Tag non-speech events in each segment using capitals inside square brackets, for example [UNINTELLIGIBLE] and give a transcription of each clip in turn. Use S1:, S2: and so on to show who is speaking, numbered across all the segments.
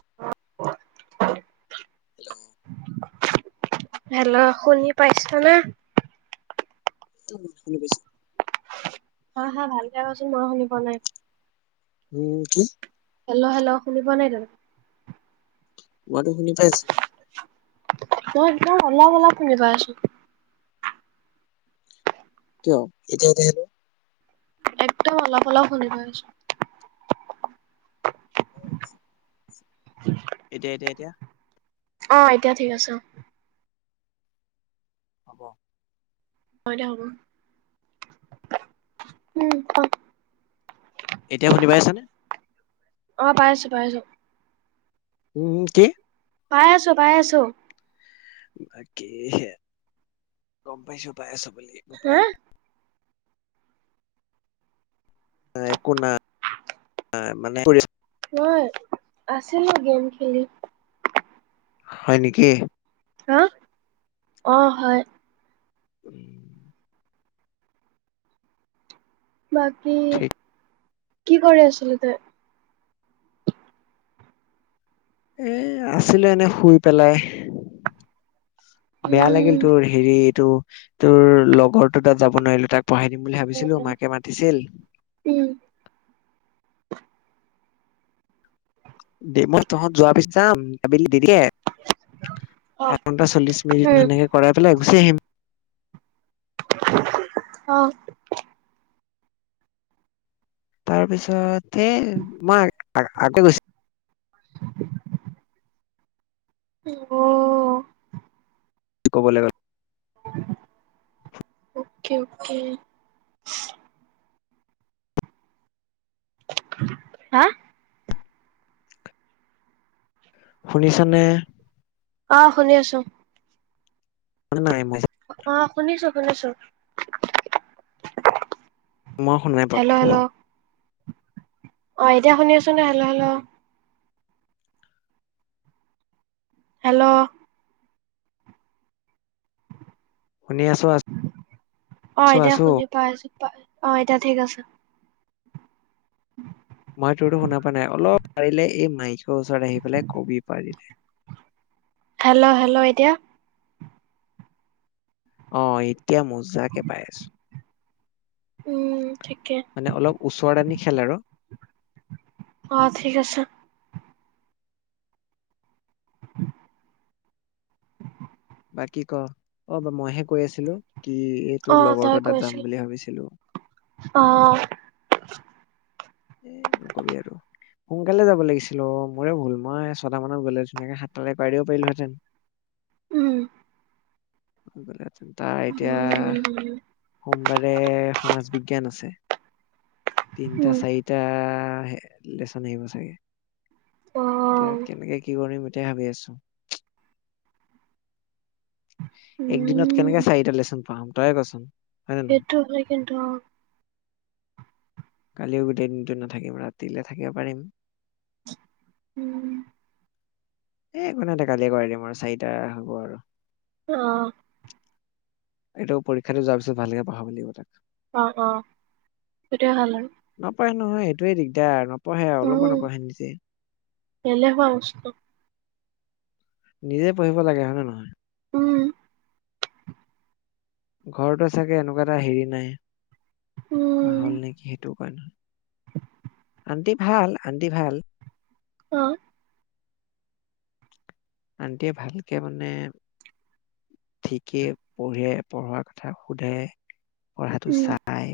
S1: [UNINTELLIGIBLE]
S2: Hello, শুনি পাইছা না।
S1: [UNINTELLIGIBLE] পৈছো
S2: হা-হা ভালকে কোৱাচোন মই শুনি পোৱা নাই।
S1: উম কি?
S2: হেল্ল' হেল্ল' শুনি পোৱা নাই তুমি?
S1: মইতো শুনি পাইছো।
S2: মই একদম অলপ-অলপ শুনি পাই আছো।
S1: কিয় এতিয়া [UNINTELLIGIBLE]
S2: একটা অলপ-অলপ শুনি পাই আছো।
S1: [UNINTELLIGIBLE] এতিয়া, এতিয়া, এতিয়া।
S2: অ', এতিয়া ঠিক আছে অ'।
S1: হব।
S2: উম [UNINTELLIGIBLE]
S1: এতিয়া শুনি পাই আছানে?
S2: অ', পাই আছো, পাই আছো।
S1: উম কি?
S2: পাই আছো, পাই আছো।
S1: বাকী গম পাইছো পাই আছো। বুলি
S2: হা।
S1: পাই এক একো ন মানে
S2: মই আছিলো গেম খেলি।
S1: হয় নেকি?
S2: আহা অ', হয়।
S1: উম।
S2: বাকী
S1: ঠিক
S2: কি কৰি আছিলি তই?
S1: এ আছিলো এনেই শুই পেলাই। বেয়া লাগিল
S2: উম
S1: তোৰ হেৰি এইটো তোৰ লগৰটো তাত যাব নোৱাৰিলো তাক পঢ়াই দিম বুলি ভাবিছিলো,
S2: উম
S1: মাকে মাতিছিল। দে, মই তহঁত যোৱা পিছত যাম আবেলি দেৰিকে
S2: অ
S1: আধা‌ ঘণ্টা চল্লিশ মিনিট
S2: উম
S1: ধুনীয়াকে কৰাই পেলাই গুচি আহিম।
S2: অ'
S1: তাৰপিছত তে মাৰ [UNINTELLIGIBLE] গৈছ
S2: অ'
S1: ক'বলৈ গ
S2: অকে, অকে হা
S1: শুনিছা নে?
S2: অ', শুনি আছোঁ।
S1: [UNINTELLIGIBLE]
S2: অ', শুনিছোঁ, শুনিছোঁ।
S1: মই শুনাই [UNINTELLIGIBLE]
S2: অ', এতিয়া শুনি আছোন ন, হেল্ল, হেল্ল হেল্ল
S1: শুনি আছো আছো
S2: অ',
S1: আছো
S2: এতিয়া
S1: আছো।
S2: শুনি পাই আছোঁ, পাই অ', এতিয়া ঠিক আছ [UNINTELLIGIBLE] [UNINTELLIGIBLE]
S1: মই তোৰতো শুনা পোৱা নাই, অলপ পাৰিলে এই মাইক ওচৰত আহি পেলাই কবি পাৰিলে
S2: হেল্ল, হেল্ল, এতিয়া
S1: অ', এতিয়া মজাকে পাই আছোঁ।
S2: উম ঠিকে
S1: মানে অলপ ওচৰ আনি খেল আৰু
S2: অ', ঠিক আছে।
S1: বাকী ক, অ', বা-মইহে কৈ আছিলোঁ কি এই
S2: অ
S1: তোৰ
S2: তই
S1: লগৰটো এটা
S2: কৈছিল
S1: যাম বুলি ভাবিছিলোঁ।
S2: অ
S1: এ, নকবি আৰু সোনকালে যাব লাগিছিল অ', মোৰে ভুল মই ছটা মানত গ'লে ধুনীয়াকে সাতটালৈ কৰাই দিব পাৰিলোহেঁতেন।
S2: উম।
S1: [UNINTELLIGIBLE] তাৰ এতিয়া
S2: উম
S1: সোমবাৰে সমাজ বিজ্ঞান আছে। তিনিটা,
S2: উম
S1: চাৰিত আ, লেচন আহিব চাগে।
S2: অ
S1: এতিয়া কেনেকে, কি কৰিম তে, ভাবি আছোঁ। এক দিনত
S2: উম
S1: কেনেকে চাৰিটা লেচন পাম? তয়ে কচোন? হয় নে নহয়
S2: সেইটো হয়, কিন্তু অ'।
S1: কালিও গোটেই দিনটো নাথাকিম, ৰাতিলে থাকিব পাৰিম।
S2: উম।
S1: এ, একো নাই দে, কালিয়ে কৰাই দিম আৰু চাৰিটা হ'ব আৰু।
S2: অ'।
S1: এইটো পৰীক্ষাটো যোৱাৰ পিছত ভালকে পঢ়াব লাগিব তাক।
S2: অ', অ', সেইটোয়ে ভাল আৰু
S1: [UNINTELLIGIBLE] সেইটোৱেই দিগদাৰ আৰু ন
S2: উম, এলেহুৱা মস্ত
S1: নিজে পঢ়িব লাগে হয়, নে নহয়?
S2: উম
S1: ঘৰতে চাগে এনেকুৱা এটা হেৰি নাই
S2: উম
S1: নাহল নেকি সেইটো [UNINTELLIGIBLE] আন্টি ভাল, আন্টি ভাল।
S2: অ'।
S1: আণ্টিয়ে ভালকে মানে, ঠিকেই পঢ়ে, পঢ়াৰ কথা সোধে। পঢ়াটো
S2: উম
S1: চাই।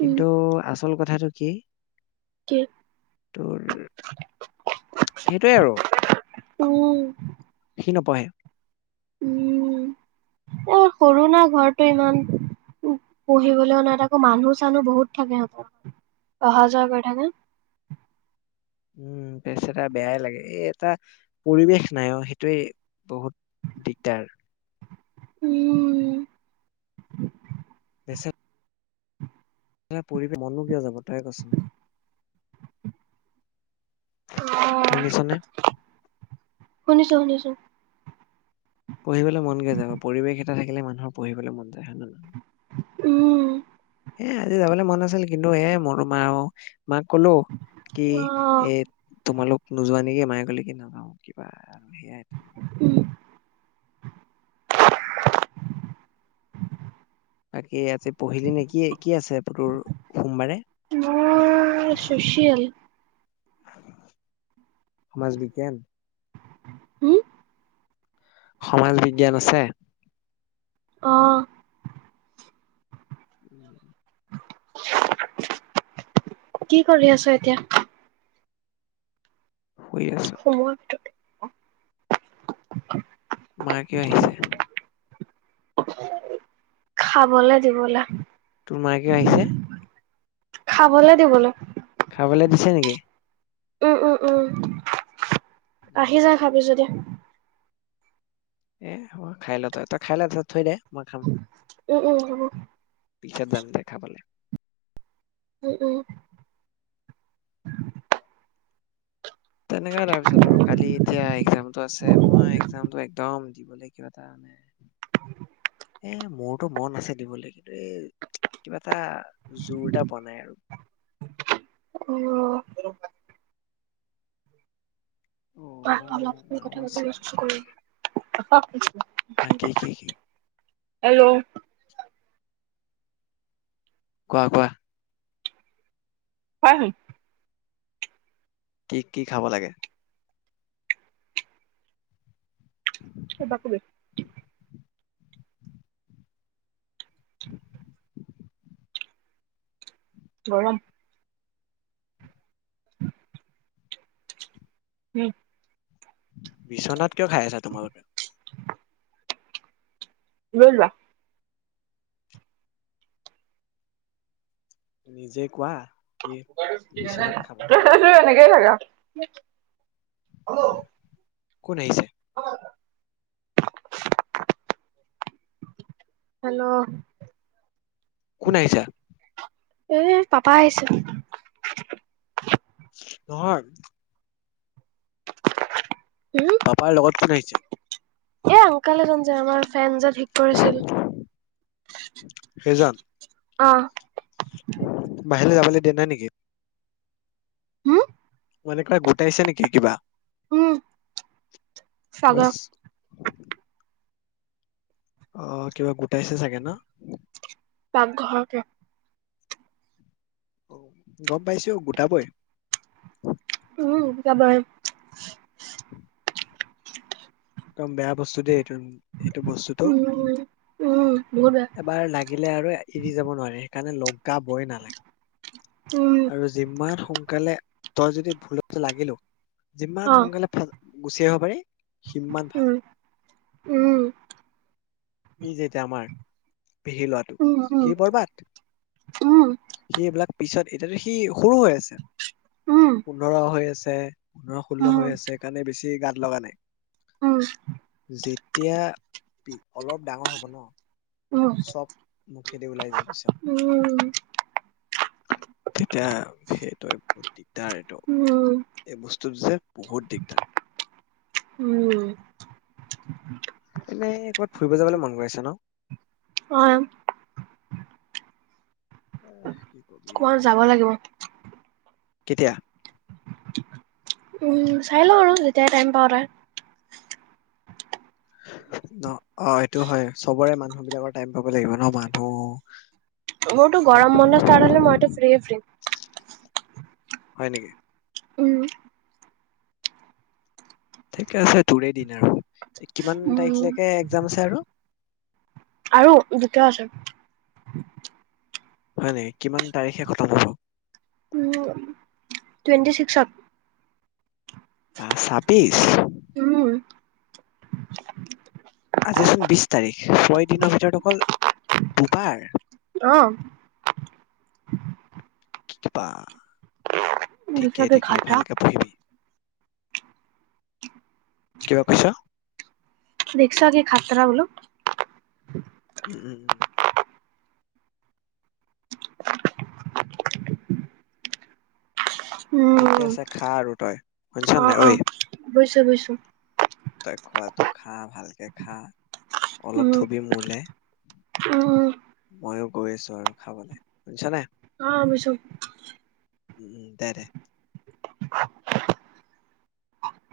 S2: উম
S1: কিন্তু আচল কথাটো কি
S2: কি
S1: তোৰ, সেইটোৱে আৰু।
S2: উম
S1: নপহে।
S2: উম, এই সৰু না ঘৰটো ইমান, উ পঢ়িবলৈওঁ নাই, আকৌ মানুহ চানুহ বহুত থাকে সিহঁতৰ। অহা যোৱা কৰি থাকে।
S1: উম, বেচেৰা বেয়াই লাগে, এই এটা পৰিৱেশ নাই অ', সেইটোৱেই বহুত দিগদাৰ।
S2: উম।
S1: [UNINTELLIGIBLE] [UNINTELLIGIBLE] পঢ়িব মনো কিয় যাব। তয়েই কচোন।
S2: অ',
S1: শুনিছনে?
S2: শুনিছো শুনিছো।
S1: পঢ়িবলৈ মন কিয় যাব, পৰিৱেশ এটা থাকিলে মানুহৰ পঢ়িবলৈ মন যায় হয় নে নহয়?
S2: উম।
S1: এ, আজি যাবলৈ মন আছিল, কিন্তু এ মোৰো মাওঁ মাক ক'লো কি
S2: অহ
S1: এ, তোমালোক নোযোৱা নেকি, মায়ে কলে কি নাযাওঁ কিবা সেয়াই
S2: উম [INAUDIBLE]
S1: বাকী [UNINTELLIGIBLE] পঢ়িলি নে, কি-কি আছে তোৰ সোমবাৰে?
S2: মোৰ চচিয়েল
S1: সমাজ বিজ্ঞান।
S2: উম!
S1: সমাজ বিজ্ঞান আছে?
S2: অ'!
S1: [INAUDIBLE]
S2: কি কৰি আছ এতিয়া?
S1: শুই আছো।
S2: সোমোৱাৰ ভিতৰ [INAUDIBLE]
S1: মা কিয় আহিছে?
S2: খাবলে দিবলে।
S1: তোৰ মায়ে কিয় আহিছে?
S2: খাবলে দিবলৈ।
S1: খাবলে দিছে নেকি?
S2: উম! উম! উম! আহি যা খাবি যদি।
S1: এ খাই ল তই তই খাই ল তাৰপিচত থৈ দে। মই খাম
S2: উম উম হব।
S1: পিছত যাম দে খাবলে।
S2: উম উম
S1: তেনেকুৱা তাৰপিছত আৰু কালি এতিয়া এক্জামটো আছে মই এক্জাম একদম দিবলে কিবা এটা মানে এ মোৰতো মন আছে দিবলে কিন্তু এই কিবা এটা জোৰ এটা পোৱা নাই আৰু
S2: অ'
S1: অ' মাও আছে
S2: [UNINTELLIGIBLE]
S1: নেকি?
S2: [UNINTELLIGIBLE]
S1: হা, কি-কি-কি?
S2: হেল্ল'
S1: কোৱা কোৱা
S2: হয়
S1: কি কি খাব লাগে
S2: কিবা কিবি গৰম উম
S1: বিচনাত কিয় খাই আছা তোমালোকে?
S2: লৈ লোৱা
S1: নিজে কোৱা কি
S2: এটো
S1: বিচনাত খাব নালাগে
S2: এনেকৈয়ে থাকে হেল্ল'।
S1: কোন আহিছে
S2: হেল্ল'?
S1: কোন আহিছা
S2: এই পাপা আহিছে৷
S1: নহয় পাপাৰ লগত কোন আহিছে
S2: এ আংকাল এজন যে আমাৰ ফেনজন ঠিক কৰিছিল অ
S1: বাহিৰলে যাবলে দিয়া নাই নেকি
S2: উম।
S1: [UNINTELLIGIBLE] গোটাইছে নেকি কিবা
S2: উম,
S1: কি বাছ?
S2: চাগৰ
S1: অ কিবা গোটাইছে চাগে না।
S2: পাকঘৰতে।
S1: গম পাইছোঁ গোটাবয়ে।
S2: উমাপ [UNINTELLIGIBLE]
S1: উম। একদম বেয়া বস্তু দেই এইটো এইটো বস্তুটো
S2: উম, উম, বহুত বেয়া
S1: এবাৰ লাগিলে আৰু এৰি যাব নোৱাৰে। কাৰণে লগ গাবই নালাগে
S2: উম,
S1: আৰু যিমান কলে তই যদি ভুলটো লাগিলো যিমান
S2: অ',
S1: সোনকালে গুচি আহিব পাৰি। সিমান ভাল
S2: উম, উম,
S1: ই যেতিয়া আমাৰ পেহি ল'ৰাটো
S2: উম,
S1: সি বৰবাদ,
S2: উম,
S1: সি এইবিলাক পিছত এতিয়াতো সি সৰু হৈ আছে।
S2: উম, উম,
S1: পোন্ধৰ হৈ আছে। তে পোন্ধৰ ষোল্ল
S2: উম,
S1: হৈ আছে কাৰণে বেছি গাত লগা নাই।
S2: উম।
S1: যেতিয়া অলপ ডাঙৰ হ'ব ন
S2: উম,
S1: চব মুখেদি ওলাই [UNINTELLIGIBLE]
S2: উম,
S1: তেতিয়া সেইটোৱে। দিগদাৰ এইটো
S2: উম,
S1: এই বস্তুটো যে বহুত দিগদাৰ।
S2: উম,
S1: এনেই ক'ৰবাত ফুৰিব যাবলে মনগৈ আছে ন।
S2: অ',
S1: অ' কি কবি।
S2: ক'ৰবাত যাব লাগিব।
S1: কেতিয়া।
S2: উম, চাই লওঁ আৰু যেতিয়াই টাইম পাও তা
S1: ন? অ' এইটো হয় চবৰে মান মানুহ বিলাকৰ টাইম পাব লাগিব ন মানুহ
S2: মোৰতো গৰম বন্ধ ষ্টাৰ্ট হলে মইতো ফ্ৰীয়ে ফ্ৰী।
S1: হয় নেকি?
S2: উম।
S1: ঠিকে আছে তোৰেই দিন আৰু। কিমান
S2: উম
S1: তাৰিখলৈকে এক্জাম আছে আৰু?
S2: আৰু দুটা আছে [INAUDIBLE]
S1: হয় নেকি? কিমান তাৰিখে খটম হ'ব?
S2: উম টুৱেণ্টি ছিক্সত।
S1: বা ছাব্বিশ।
S2: উম [UNINTELLIGIBLE]
S1: আজিচোন বিশ তাৰিখ। ছয় দিনৰ ভিতৰত অকল দুবাৰ।
S2: অ
S1: কি কিবা?
S2: ৰিক্সা
S1: ঠিকেই
S2: কে
S1: ঠিকেই
S2: খাতৰা
S1: ভালকে পঢ়িবি। কিবা কৈছ?
S2: দেখচা আজি খাতৰা বোলো!
S1: উম! ঠিকে
S2: উম
S1: আছে। খা আৰু তই শুনিছ নাই ঐ?
S2: বুজিছোঁ।
S1: তই খোৱাাটো খা ভালকে খা! অলপ
S2: উম
S1: থবি মোলে
S2: উম উম
S1: মইয়ো গৈ আছোঁ আৰু খাবলৈ। শুনিছ নাই?
S2: অ'! বুইছো।
S1: উম, দে দে।
S2: [UNINTELLIGIBLE]